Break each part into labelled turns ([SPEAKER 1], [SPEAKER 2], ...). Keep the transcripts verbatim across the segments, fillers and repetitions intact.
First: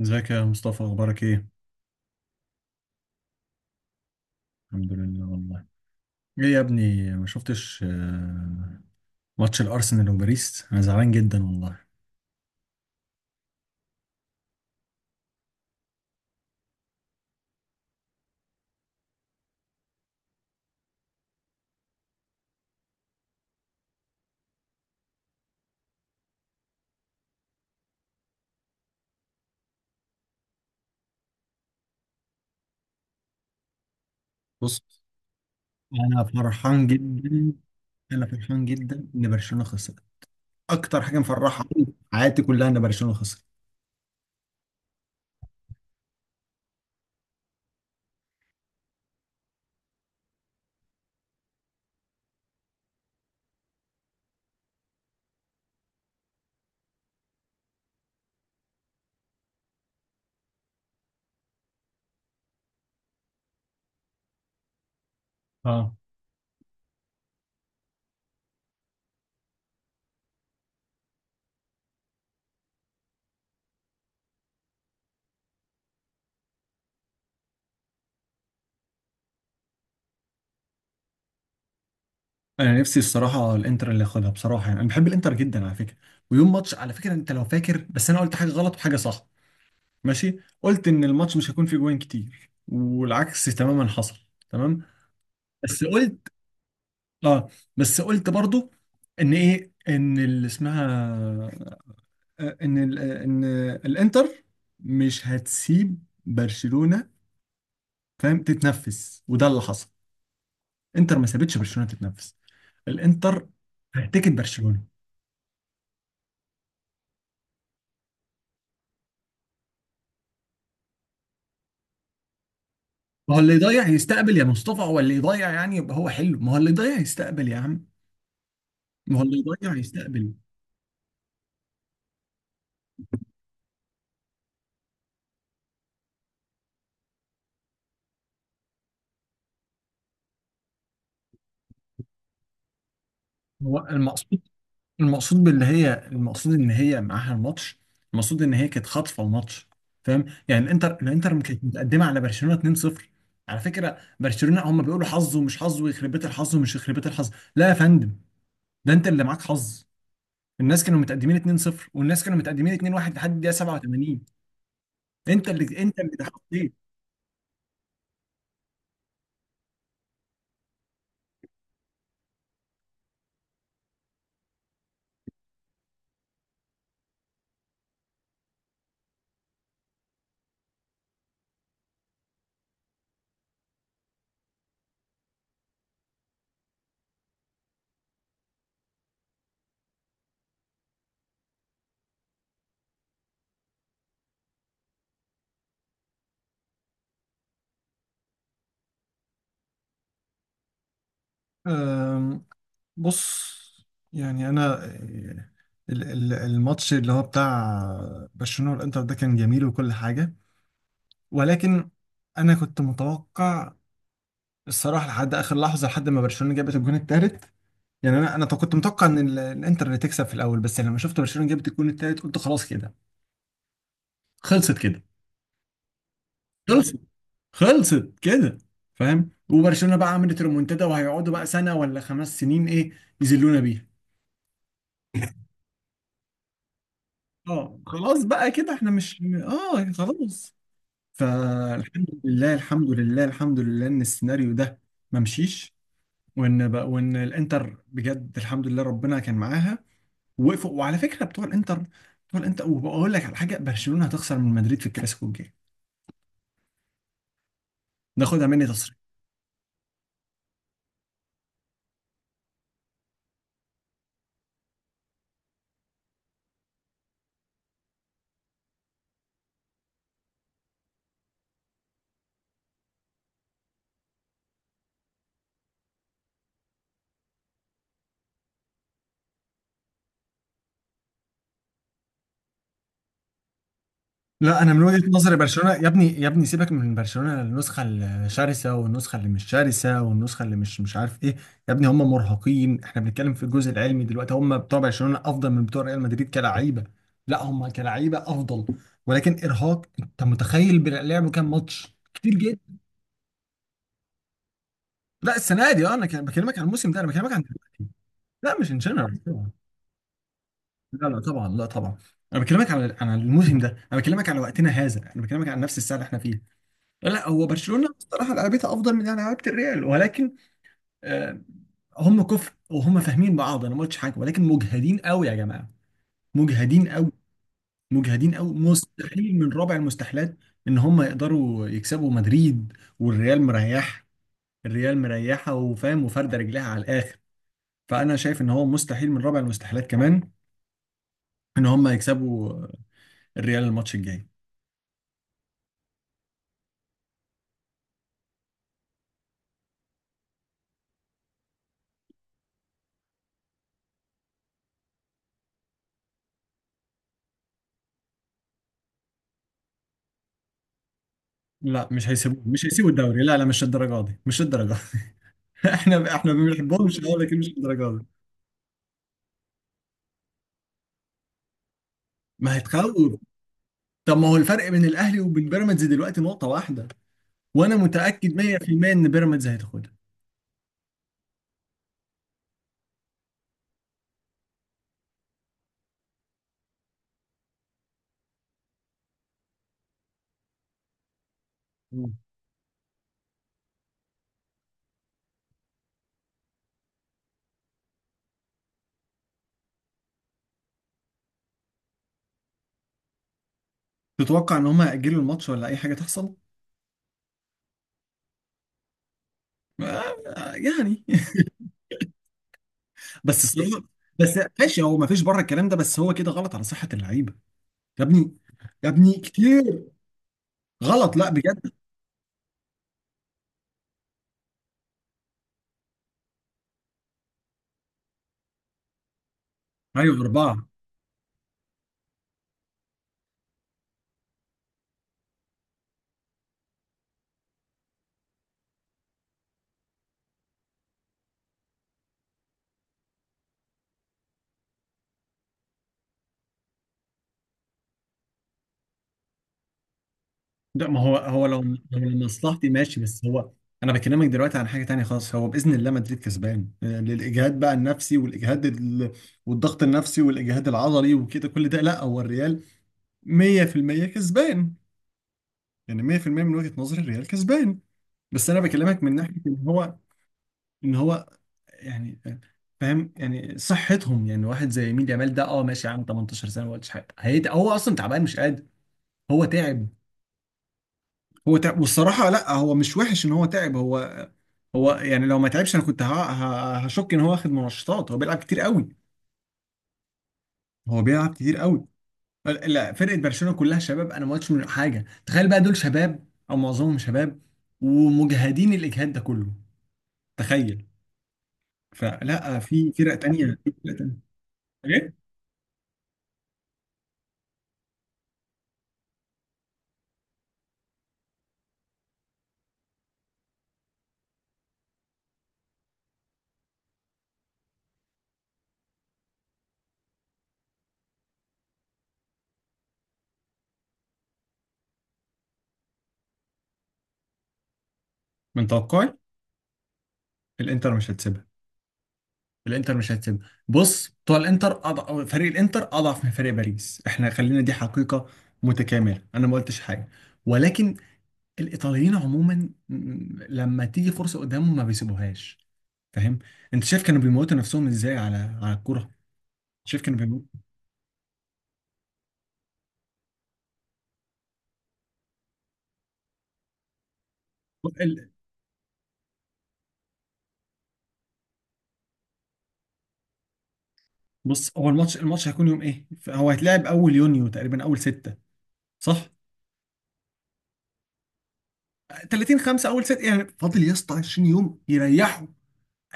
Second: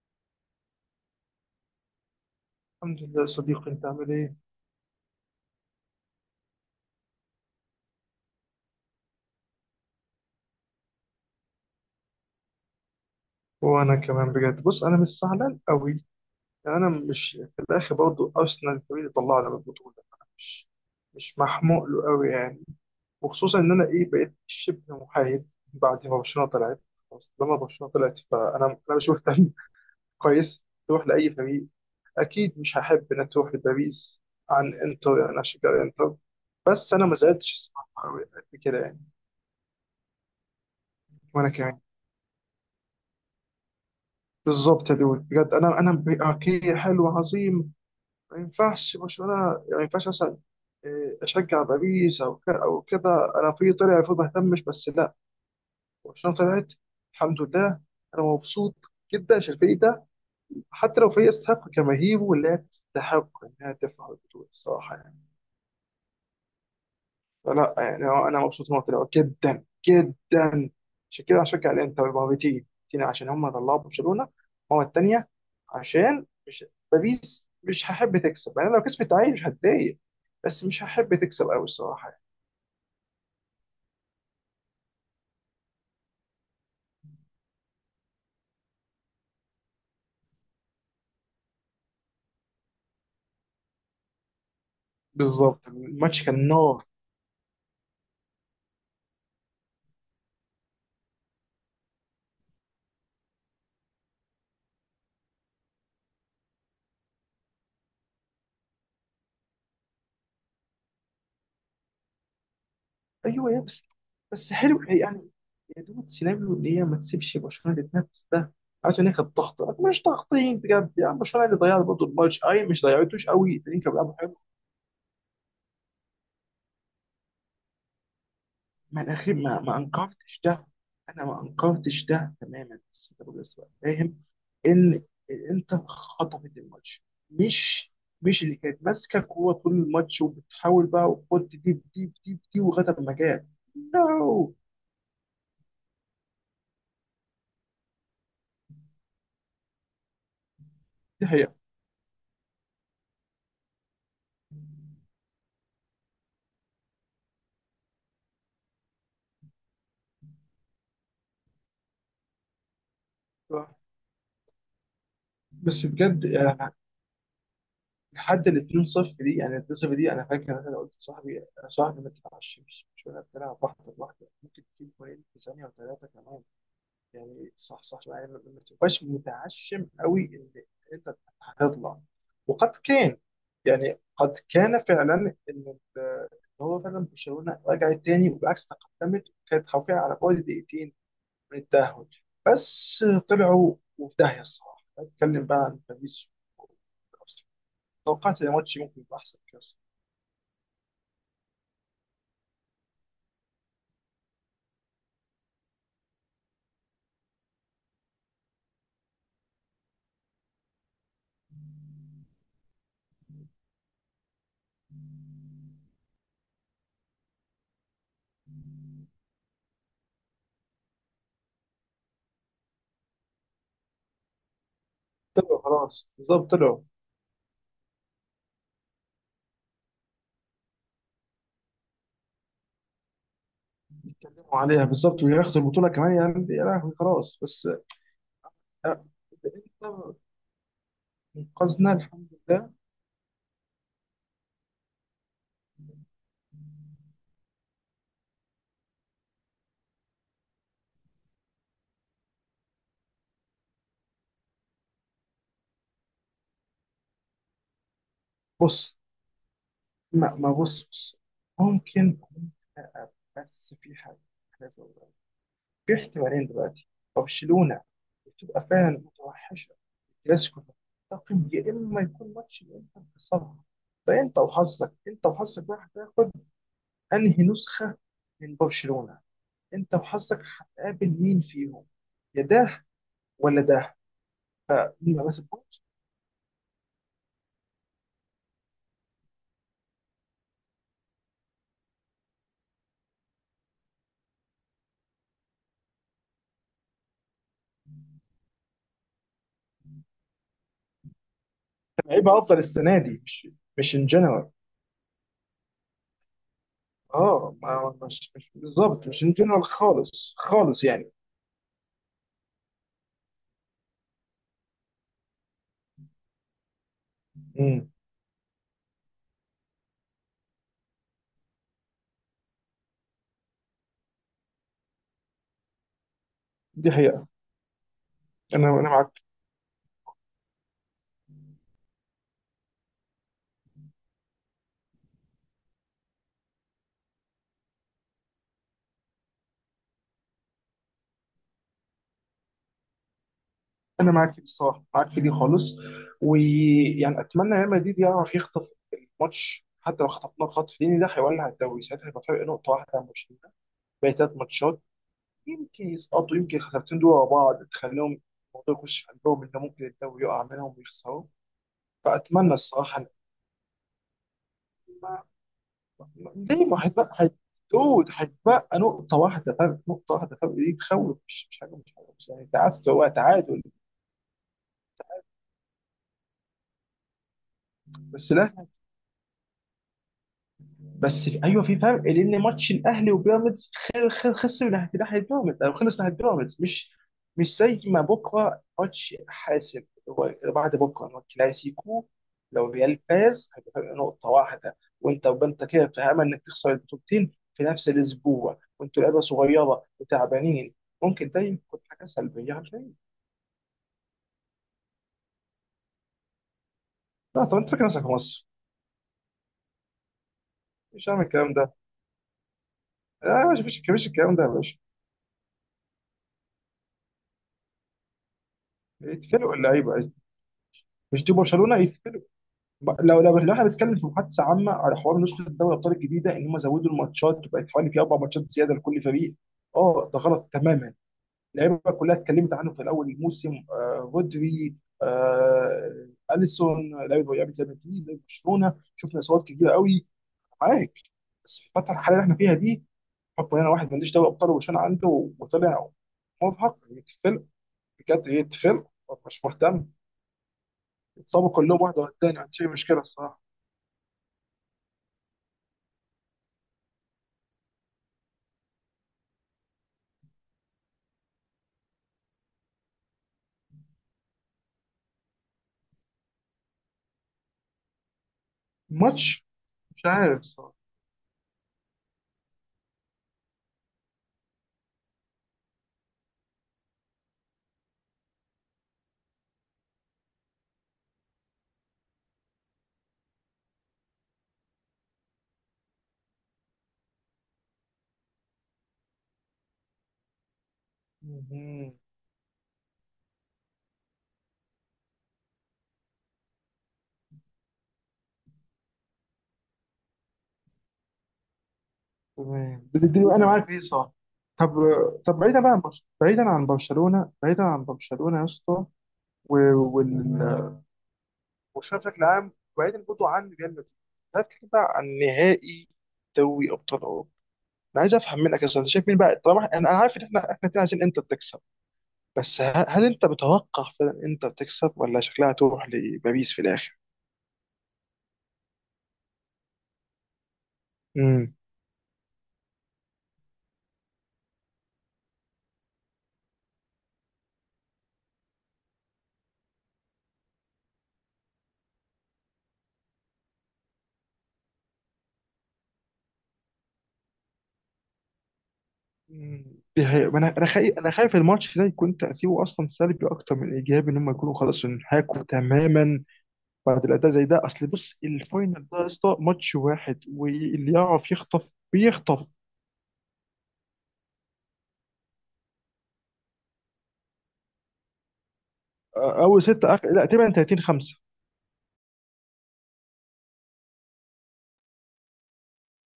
[SPEAKER 1] ازيك يا مصطفى اخبارك ايه؟
[SPEAKER 2] الحمد لله يا صديقي، انت عامل ايه؟
[SPEAKER 1] الحمد لله والله. ايه يا ابني ما شفتش آه، ماتش الارسنال وباريس، انا زعلان جدا والله.
[SPEAKER 2] وانا كمان، بجد بص، انا مش زعلان قوي، يعني انا مش في الاخر برضه ارسنال الفريق اللي طلعنا من البطوله، انا مش مش محموق له قوي يعني. وخصوصا ان انا ايه، بقيت شبه محايد بعد ما برشلونه طلعت. خلاص لما برشلونه طلعت فانا انا مش مهتم. كويس تروح لاي فريق. اكيد مش هحب ان تروح لباريس، عن
[SPEAKER 1] بص،
[SPEAKER 2] انتر، يعني انا اشجع انتر.
[SPEAKER 1] انا فرحان
[SPEAKER 2] بس انا ما زعلتش
[SPEAKER 1] جدا.
[SPEAKER 2] الصراحه قوي
[SPEAKER 1] انا
[SPEAKER 2] قد
[SPEAKER 1] فرحان
[SPEAKER 2] كده يعني.
[SPEAKER 1] جدا ان برشلونة خسر. اكتر حاجه
[SPEAKER 2] وانا
[SPEAKER 1] مفرحه
[SPEAKER 2] كمان.
[SPEAKER 1] في حياتي كلها ان برشلونة خسر.
[SPEAKER 2] بالظبط يا دود، بجد انا انا اوكي، حلو، عظيم. ما ينفعش برشلونة، يعني ما ينفعش مثلا إيه، أشجع باريس أو ك- أو كده. أنا في طلع المفروض ما أهتمش، بس لا، برشلونة طلعت الحمد لله، أنا مبسوط جدا عشان الفريق ده، حتى لو فريق يستحق جماهيره واللي هي تستحق إنها تفرح بالبطولة الصراحة يعني.
[SPEAKER 1] اه،
[SPEAKER 2] فلا يعني هو انا مبسوط ان هو طلعوا جدا جدا. عشان كده هشجع الانتر، ما هو بتيجي بتيجي عشان هم طلعوا برشلونه، هو الثانيه، عشان مش، باريس مش هحب تكسب، يعني لو كسبت عادي مش هتضايق، بس مش هحب تكسب قوي الصراحه يعني.
[SPEAKER 1] انا نفسي الصراحه الانتر اللي ياخدها بصراحه، يعني انا بحب الانتر جدا على فكره. ويوم ماتش، على فكره انت لو فاكر، بس انا قلت حاجه غلط وحاجه صح. ماشي، قلت ان الماتش مش هيكون فيه جوان كتير، والعكس تماما حصل. تمام.
[SPEAKER 2] بالظبط
[SPEAKER 1] بس
[SPEAKER 2] الماتش
[SPEAKER 1] قلت،
[SPEAKER 2] كان نار.
[SPEAKER 1] اه، بس قلت برضو ان ايه، ان اللي اسمها، آه، ان ال- آه، ان الانتر مش هتسيب برشلونة، فاهم، تتنفس، وده اللي حصل. انتر ما سابتش برشلونة تتنفس. الانتر
[SPEAKER 2] ايوه يا بس.
[SPEAKER 1] هتكت
[SPEAKER 2] بس حلو
[SPEAKER 1] برشلونة.
[SPEAKER 2] يعني، يا دوب سيناريو اللي هي ما تسيبش برشلونه تتنافس ده، عارف ان هي كانت ضغط، مش ضاغطين بجد يعني، برشلونه اللي ضيعت برضه الماتش، اي مش ضيعتوش
[SPEAKER 1] ما هو
[SPEAKER 2] قوي،
[SPEAKER 1] اللي
[SPEAKER 2] الاتنين
[SPEAKER 1] يضيع
[SPEAKER 2] كانوا
[SPEAKER 1] يستقبل
[SPEAKER 2] بيلعبوا.
[SPEAKER 1] يا مصطفى، هو اللي يضيع يعني يبقى هو حلو، ما هو اللي يضيع يستقبل يا عم.
[SPEAKER 2] ما انا
[SPEAKER 1] ما هو
[SPEAKER 2] اخي،
[SPEAKER 1] اللي
[SPEAKER 2] ما
[SPEAKER 1] يضيع
[SPEAKER 2] ما
[SPEAKER 1] يستقبل.
[SPEAKER 2] انكرتش ده، انا ما انكرتش ده تماما، بس انت برضه لسه فاهم ان الانتر خطفت الماتش، مش مش اللي كانت ماسكه كوره طول الماتش وبتحاول بقى وخد دي دي دي دي لغايه ما جاب.
[SPEAKER 1] هو المقصود،
[SPEAKER 2] نو
[SPEAKER 1] المقصود باللي هي، المقصود ان هي معاها الماتش. المقصود ان هي كانت خاطفه الماتش. فاهم؟ يعني الانتر
[SPEAKER 2] دي
[SPEAKER 1] الانتر ما
[SPEAKER 2] هي.
[SPEAKER 1] كانت متقدمه على برشلونه اتنين صفر. على فكره برشلونه هم بيقولوا حظ ومش حظ ويخرب بيت الحظ ومش يخرب بيت الحظ. لا يا فندم، ده انت اللي معاك حظ. الناس كانوا متقدمين اتنين صفر، والناس كانوا متقدمين اتنين واحد لحد الدقيقه سبعة وتمانين. انت اللي
[SPEAKER 2] بس
[SPEAKER 1] انت اللي
[SPEAKER 2] بجد
[SPEAKER 1] اتحطيت.
[SPEAKER 2] يعني لحد ال اتنين صفر دي، يعني ال اتنين صفر دي انا فاكر انا قلت لصاحبي، صاحبي ما تتعشمش، مش مش ولا بتلعب واحده لوحده، ممكن تجيب جولين في ثانيه وثلاثه كمان، يعني صح صح يعني، ما ما تبقاش متعشم قوي ان انت هتطلع. وقد كان، يعني قد كان فعلا ان ال- إن هو فعلا برشلونه رجعت تاني، وبالعكس تقدمت، وكانت حرفيا على بعد دقيقتين من التاهل، بس طلعوا وفي داهيه الصراحه. اتكلم بقى عن باريس، توقعت ان الماتش ممكن يبقى احسن كاس.
[SPEAKER 1] أم، بص، يعني انا ال- ال- الماتش اللي هو بتاع برشلونة والانتر ده كان جميل وكل حاجة، ولكن انا كنت متوقع الصراحه لحد اخر لحظه، لحد ما برشلونه جابت الجون الثالث. يعني انا انا كنت متوقع ان ال- الانتر اللي تكسب في الاول، بس لما شفت برشلونه جابت الجون الثالث قلت خلاص كده، خلصت كده.
[SPEAKER 2] طلعوا خلاص بالظبط طلعوا.
[SPEAKER 1] خلصت. خلصت كده. فاهم؟ وبرشلونه بقى عملت ريمونتادا وهيقعدوا بقى سنه ولا خمس سنين ايه يذلونا بيها.
[SPEAKER 2] يتكلموا عليها بالظبط وياخدوا البطوله كمان، يعني يا لهوي خلاص بس
[SPEAKER 1] اه خلاص بقى كده، احنا
[SPEAKER 2] آه،
[SPEAKER 1] مش، اه
[SPEAKER 2] الانتر
[SPEAKER 1] خلاص.
[SPEAKER 2] انقذنا
[SPEAKER 1] فالحمد
[SPEAKER 2] الحمد
[SPEAKER 1] لله،
[SPEAKER 2] لله.
[SPEAKER 1] الحمد لله، الحمد لله ان السيناريو ده ما مشيش، وان بقى، وان الانتر بجد الحمد لله ربنا كان معاها ووقفوا. وعلى فكره بتوع الانتر بتوع الانتر وبقول لك على حاجه، برشلونه هتخسر من مدريد في الكلاسيكو الجاي، ناخدها مني تصريح.
[SPEAKER 2] بص، ما, ما بص بص ممكن، بس في حاجة أنا عايز أقولها. في احتمالين دلوقتي، برشلونة بتبقى فعلا متوحشة في الكلاسيكو ده، تقيم يا إما يكون ماتش اللي أنت مخسرها، فأنت وحظك، أنت وحظك بقى هتاخد أنهي نسخة من برشلونة، أنت وحظك هتقابل مين فيهم، يا ده ولا ده.
[SPEAKER 1] لا، انا من وجهة
[SPEAKER 2] فما
[SPEAKER 1] نظري
[SPEAKER 2] بس
[SPEAKER 1] برشلونة،
[SPEAKER 2] تكونش
[SPEAKER 1] يا ابني يا ابني سيبك من برشلونة النسخة الشرسة والنسخة اللي مش شرسة والنسخة اللي مش مش عارف ايه. يا ابني هم مرهقين، احنا بنتكلم في الجزء العلمي دلوقتي. هم بتوع برشلونة افضل من بتوع ريال مدريد كلاعيبة. لا، هم كلاعيبة افضل، ولكن ارهاق، انت متخيل بيلعبوا كام ماتش
[SPEAKER 2] لعيبة
[SPEAKER 1] كتير؟
[SPEAKER 2] أفضل السنة دي، مش مش إن جنرال.
[SPEAKER 1] لا السنه دي، اه انا كان بكلمك عن الموسم ده، انا بكلمك عن
[SPEAKER 2] اه،
[SPEAKER 1] دلوقتي.
[SPEAKER 2] ما مش مش
[SPEAKER 1] لا مش ان
[SPEAKER 2] بالظبط،
[SPEAKER 1] جنرال
[SPEAKER 2] مش
[SPEAKER 1] طبعا،
[SPEAKER 2] جنرال خالص خالص
[SPEAKER 1] لا
[SPEAKER 2] يعني.
[SPEAKER 1] لا طبعا، لا طبعا. انا بكلمك على عن الموسم ده، انا بكلمك على وقتنا هذا، انا بكلمك عن نفس الساعه اللي احنا فيها. لا لا، هو برشلونه
[SPEAKER 2] امم،
[SPEAKER 1] بصراحه لعبتها افضل من لعبه الريال، ولكن آه، هم كفر وهم فاهمين بعض، انا ما قلتش حاجه، ولكن مجهدين قوي يا جماعه. مجهدين
[SPEAKER 2] دي
[SPEAKER 1] قوي.
[SPEAKER 2] حقيقة.
[SPEAKER 1] مجهدين قوي.
[SPEAKER 2] انا انا معاك،
[SPEAKER 1] مستحيل من رابع المستحيلات ان هم يقدروا يكسبوا مدريد. والريال مريح، الريال مريحه وفاهم وفارده رجلها على الاخر. فانا شايف ان هو مستحيل من رابع المستحيلات كمان ان هم يكسبوا الريال الماتش
[SPEAKER 2] انا
[SPEAKER 1] الجاي.
[SPEAKER 2] معاك بصراحة، معاك في دي خالص. ويعني اتمنى ريال مدريد يعرف يخطف الماتش، حتى لو خطفناه خطف، لان ده هيولع الدوري، ساعتها هيبقى فرق نقطة واحدة عن برشلونة، باقي ثلاث ماتشات، يمكن يسقطوا، يمكن الخسارتين دول ورا بعض تخليهم الموضوع يخش في قلبهم ان ممكن الدوري يقع منهم ويخسروا.
[SPEAKER 1] لا مش هيسيبوه،
[SPEAKER 2] فاتمنى
[SPEAKER 1] مش هيسيبوا
[SPEAKER 2] الصراحة.
[SPEAKER 1] الدوري، لا لا، مش الدرجه دي، مش الدرجه دي. احنا احنا ما
[SPEAKER 2] ليه؟ ما
[SPEAKER 1] بنحبهمش اه،
[SPEAKER 2] هيتبقى هيت-
[SPEAKER 1] لكن مش الدرجه دي.
[SPEAKER 2] دود، هيتبقى نقطة واحدة فرق، نقطة واحدة فرق دي تخوف، مش مش حاجة، مش حاجة، مش يعني
[SPEAKER 1] ما
[SPEAKER 2] تعادل هو
[SPEAKER 1] هيتخوف.
[SPEAKER 2] تعادل.
[SPEAKER 1] طب ما هو الفرق بين الاهلي وبين بيراميدز دلوقتي نقطه واحده، وانا
[SPEAKER 2] بس
[SPEAKER 1] متاكد
[SPEAKER 2] لا،
[SPEAKER 1] مية في المية ان بيراميدز هتاخدها.
[SPEAKER 2] بس في ايوه في فرق، لان ماتش الاهلي وبيراميدز خل- خل- خسر من ناحيه، ناحيه بيراميدز او خلص ناحيه بيراميدز، مش مش زي ما بكره ماتش حاسم، هو بعد بكره هو كلاسيكو.
[SPEAKER 1] مم.
[SPEAKER 2] لو ريال فاز هيبقى فرق نقطه واحده، وانت وانت كده في امل انك تخسر البطولتين في نفس الاسبوع، وانتوا لعيبه صغيره وتعبانين، ممكن ده يكون حاجه سلبيه على الفريق.
[SPEAKER 1] تتوقع ان هم هيأجلوا الماتش ولا اي حاجه تحصل؟
[SPEAKER 2] لا طب انت فاكر نفسك في مصر؟
[SPEAKER 1] آه، يعني،
[SPEAKER 2] مش هعمل الكلام ده.
[SPEAKER 1] بس
[SPEAKER 2] لا مش، مفيش
[SPEAKER 1] الصراحه،
[SPEAKER 2] مفيش الكلام
[SPEAKER 1] بس
[SPEAKER 2] ده يا باشا.
[SPEAKER 1] ماشي، هو ما فيش بره الكلام ده، بس هو كده غلط على صحه اللعيبه. يا ابني يا ابني
[SPEAKER 2] يتفلقوا
[SPEAKER 1] كتير
[SPEAKER 2] اللعيبه.
[SPEAKER 1] غلط،
[SPEAKER 2] مش
[SPEAKER 1] لا
[SPEAKER 2] دي
[SPEAKER 1] بجد.
[SPEAKER 2] برشلونه يتفلقوا. ب- لو لو لو احنا بنتكلم في محادثه عامه على حوار نسخه دوري الابطال الجديده، ان هم زودوا الماتشات وبقت حوالي في اربع ماتشات زياده لكل فريق، اه
[SPEAKER 1] ايوه
[SPEAKER 2] ده غلط
[SPEAKER 1] اربعه.
[SPEAKER 2] تماما. اللعيبه كلها اتكلمت عنه في الاول الموسم، آه رودري، آه اليسون، لعيبه، لعيبه ريال مدريد، لعيبه برشلونه، شفنا اصابات كتيره قوي. معاك. بس في الفتره الحاليه اللي احنا فيها دي، حكم ان انا واحد ماليش دوري ابطال وبرشلونه عنده، وطلع مرهق، يتفل، بجد يتفل، مش مهتم.
[SPEAKER 1] ده ما هو هو
[SPEAKER 2] اتصابوا
[SPEAKER 1] لو لو
[SPEAKER 2] كلهم واحد ورا الثاني، ما عنديش اي
[SPEAKER 1] لمصلحتي ماشي،
[SPEAKER 2] مشكله
[SPEAKER 1] بس
[SPEAKER 2] الصراحه.
[SPEAKER 1] هو، انا بكلمك دلوقتي عن حاجه تانية خالص. هو باذن الله مدريد كسبان، يعني الاجهاد بقى النفسي والاجهاد ال... والضغط النفسي والاجهاد العضلي وكده كل ده، لا هو الريال مية في المية كسبان. يعني مية في المية من وجهه نظري الريال كسبان. بس انا بكلمك من ناحيه
[SPEAKER 2] الماتش
[SPEAKER 1] ان هو،
[SPEAKER 2] مش عارف صح.
[SPEAKER 1] ان هو، يعني آه، فاهم يعني صحتهم. يعني واحد زي يمين يامال ده اه ماشي يا عم، ثمانية عشر سنه، ما قلتش حاجه. هيت- هو اصلا تعبان مش قادر، هو تعب. هو تعب، والصراحة لا، هو مش وحش ان هو تعب. هو، هو يعني لو ما تعبش انا كنت ه- ه- هشك ان هو واخد منشطات. هو بيلعب كتير قوي. هو بيلعب كتير قوي.
[SPEAKER 2] مهم.
[SPEAKER 1] ال- لا فرقة برشلونة كلها شباب، انا ما قلتش من حاجة. تخيل بقى دول شباب او معظمهم شباب ومجهدين الاجهاد ده كله، تخيل. فلا،
[SPEAKER 2] تمام
[SPEAKER 1] في فرق
[SPEAKER 2] بتديني
[SPEAKER 1] تانية،
[SPEAKER 2] انا معاك
[SPEAKER 1] في
[SPEAKER 2] ايه
[SPEAKER 1] فرق
[SPEAKER 2] صح.
[SPEAKER 1] تانية.
[SPEAKER 2] طب،
[SPEAKER 1] ايه؟
[SPEAKER 2] طب بعيدا بقى عن برشلونه، بعيدا عن برشلونه، بعيدا عن برشلونه يا اسطى، و- وال برشلونه بشكل عام، وبعيدا برضه عن ريال مدريد، تعالى نتكلم بقى عن نهائي دوري ابطال اوروبا. انا عايز افهم منك يا أستاذ، انت شايف مين بقى؟ طبعا انا أنا عارف ان احنا احنا الاتنين عايزين انتر تكسب، بس ه- هل انت متوقع فعلا انتر تكسب ولا شكلها تروح لباريس في الاخر؟
[SPEAKER 1] من توقعي الانتر مش هتسيبها.
[SPEAKER 2] امم.
[SPEAKER 1] الانتر مش هتسيب، بص، بتوع الانتر أضع... فريق الانتر اضعف من فريق باريس، احنا خلينا دي حقيقة متكاملة، انا ما قلتش حاجة. ولكن الايطاليين عموما، م- لما تيجي فرصة قدامهم ما بيسيبوهاش، فاهم. انت شايف كانوا بيموتوا نفسهم ازاي على على الكرة؟
[SPEAKER 2] مم.
[SPEAKER 1] شايف
[SPEAKER 2] دي
[SPEAKER 1] كانوا
[SPEAKER 2] حقيقة. ما انا
[SPEAKER 1] بيموتوا؟
[SPEAKER 2] انا خايف، انا خايف الماتش ده يكون تأثيره اصلا سلبي اكتر من ايجابي، ان هم يكونوا خلاص انحاكوا تماما بعد الاداء زي ده. اصل بص
[SPEAKER 1] ال-
[SPEAKER 2] الفاينل ده يا اسطى ماتش واحد واللي يعرف يخطف بيخطف.
[SPEAKER 1] بص، هو الماتش، الماتش هيكون يوم ايه، هو هيتلعب اول يونيو تقريبا، اول ستة، صح؟
[SPEAKER 2] آه، اول ستة، اخر، لا تقريبا تلاتين خمسة.
[SPEAKER 1] ثلاثين خمسة اول ستة، يعني فاضل يا اسطى عشرين يوم يريحوا.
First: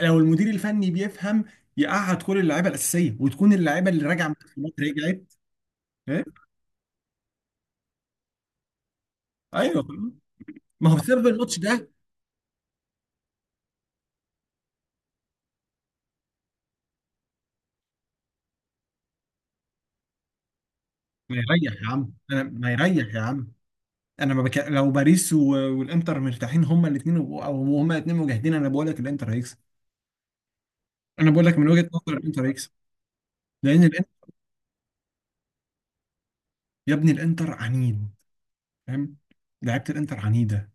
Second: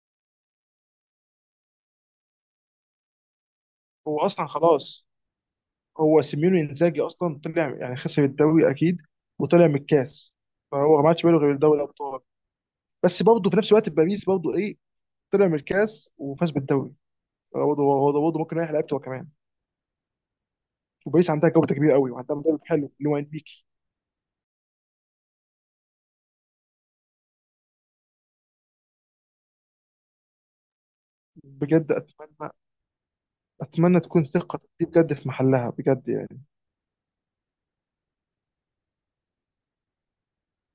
[SPEAKER 1] لو المدير الفني بيفهم يقعد كل اللعيبه الاساسيه، وتكون اللعيبه اللي
[SPEAKER 2] هو
[SPEAKER 1] راجعه من
[SPEAKER 2] اصلا
[SPEAKER 1] التصفيات
[SPEAKER 2] خلاص،
[SPEAKER 1] رجعت.
[SPEAKER 2] هو
[SPEAKER 1] إيه؟
[SPEAKER 2] سيميوني انزاجي اصلا طلع يعني، خسر الدوري اكيد وطلع من
[SPEAKER 1] ايوه خلاص.
[SPEAKER 2] الكاس.
[SPEAKER 1] ما هو
[SPEAKER 2] فهو ما عادش
[SPEAKER 1] بسبب
[SPEAKER 2] باله غير
[SPEAKER 1] الماتش
[SPEAKER 2] دوري
[SPEAKER 1] ده.
[SPEAKER 2] الابطال. بس برضه في نفس الوقت باريس برضه ايه، طلع من الكاس وفاز بالدوري، هو برضه، هو برضه ممكن يريح لعيبته هو كمان، وباريس
[SPEAKER 1] ما
[SPEAKER 2] عندها
[SPEAKER 1] يريح
[SPEAKER 2] جودة
[SPEAKER 1] يا
[SPEAKER 2] كبيرة قوي
[SPEAKER 1] عم،
[SPEAKER 2] وعندها
[SPEAKER 1] انا
[SPEAKER 2] مدرب
[SPEAKER 1] ما
[SPEAKER 2] حلو اللي
[SPEAKER 1] يريح
[SPEAKER 2] هو
[SPEAKER 1] يا عم،
[SPEAKER 2] انريكي.
[SPEAKER 1] انا ما بك... لو باريس و... والانتر مرتاحين هما الاثنين، او هما الاثنين مجاهدين، انا بقول لك الانتر هيكسب. انا بقول لك من وجهه
[SPEAKER 2] بجد
[SPEAKER 1] نظر الانتر
[SPEAKER 2] اتمنى،
[SPEAKER 1] هيكسب، لان
[SPEAKER 2] اتمنى
[SPEAKER 1] الانتر،
[SPEAKER 2] تكون ثقة دي بجد في محلها بجد يعني.
[SPEAKER 1] يا ابني الانتر عنيد، فاهم، لعيبه الانتر عنيده،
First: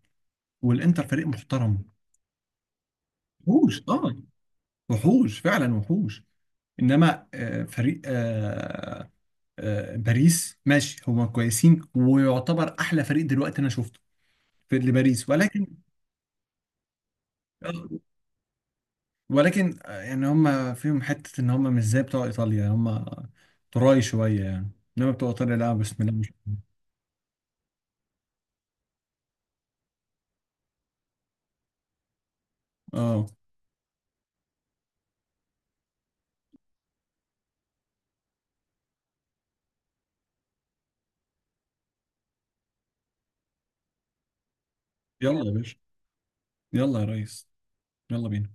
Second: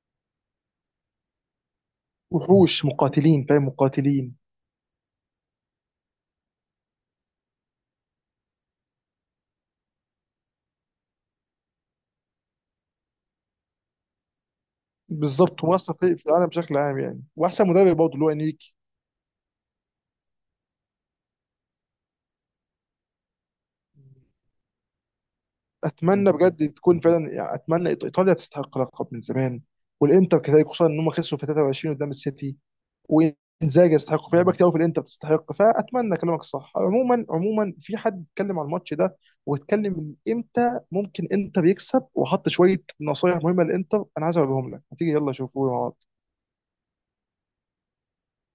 [SPEAKER 1] والانتر فريق محترم.
[SPEAKER 2] وحوش مقاتلين، فاهم،
[SPEAKER 1] وحوش، اه،
[SPEAKER 2] مقاتلين.
[SPEAKER 1] وحوش فعلا، وحوش. انما آه، فريق آه، آه، باريس ماشي هما كويسين، ويعتبر احلى فريق دلوقتي انا شفته في لباريس،
[SPEAKER 2] بالظبط،
[SPEAKER 1] ولكن
[SPEAKER 2] هو اصلا في في العالم بشكل عام يعني، واحسن
[SPEAKER 1] آه،
[SPEAKER 2] مدرب برضه اللي هو انريكي.
[SPEAKER 1] ولكن آه، يعني هما فيهم حته ان هما مش زي بتوع ايطاليا، هما تراي شويه يعني. انما بتوع ايطاليا، لا، بسم الله ما
[SPEAKER 2] اتمنى
[SPEAKER 1] شاء الله.
[SPEAKER 2] بجد تكون فعلا يعني، اتمنى إيط- ايطاليا تستحق لقب من زمان، والانتر كذلك، خصوصا ان هم خسروا في تلاتة وعشرين قدام السيتي،
[SPEAKER 1] اه،
[SPEAKER 2] وانزاجي يستحق، في لعيبه كتير أوي في الانتر تستحق. فاتمنى كلامك صح عموما. عموما في حد اتكلم على الماتش ده واتكلم من امتى ممكن انتر يكسب، وحط شويه نصايح مهمه للانتر، انا عايز اقولهم لك، هتيجي يلا
[SPEAKER 1] يلا يا
[SPEAKER 2] شوفوا
[SPEAKER 1] باشا،
[SPEAKER 2] مع بعض.
[SPEAKER 1] يلا يا ريس، يلا بينا.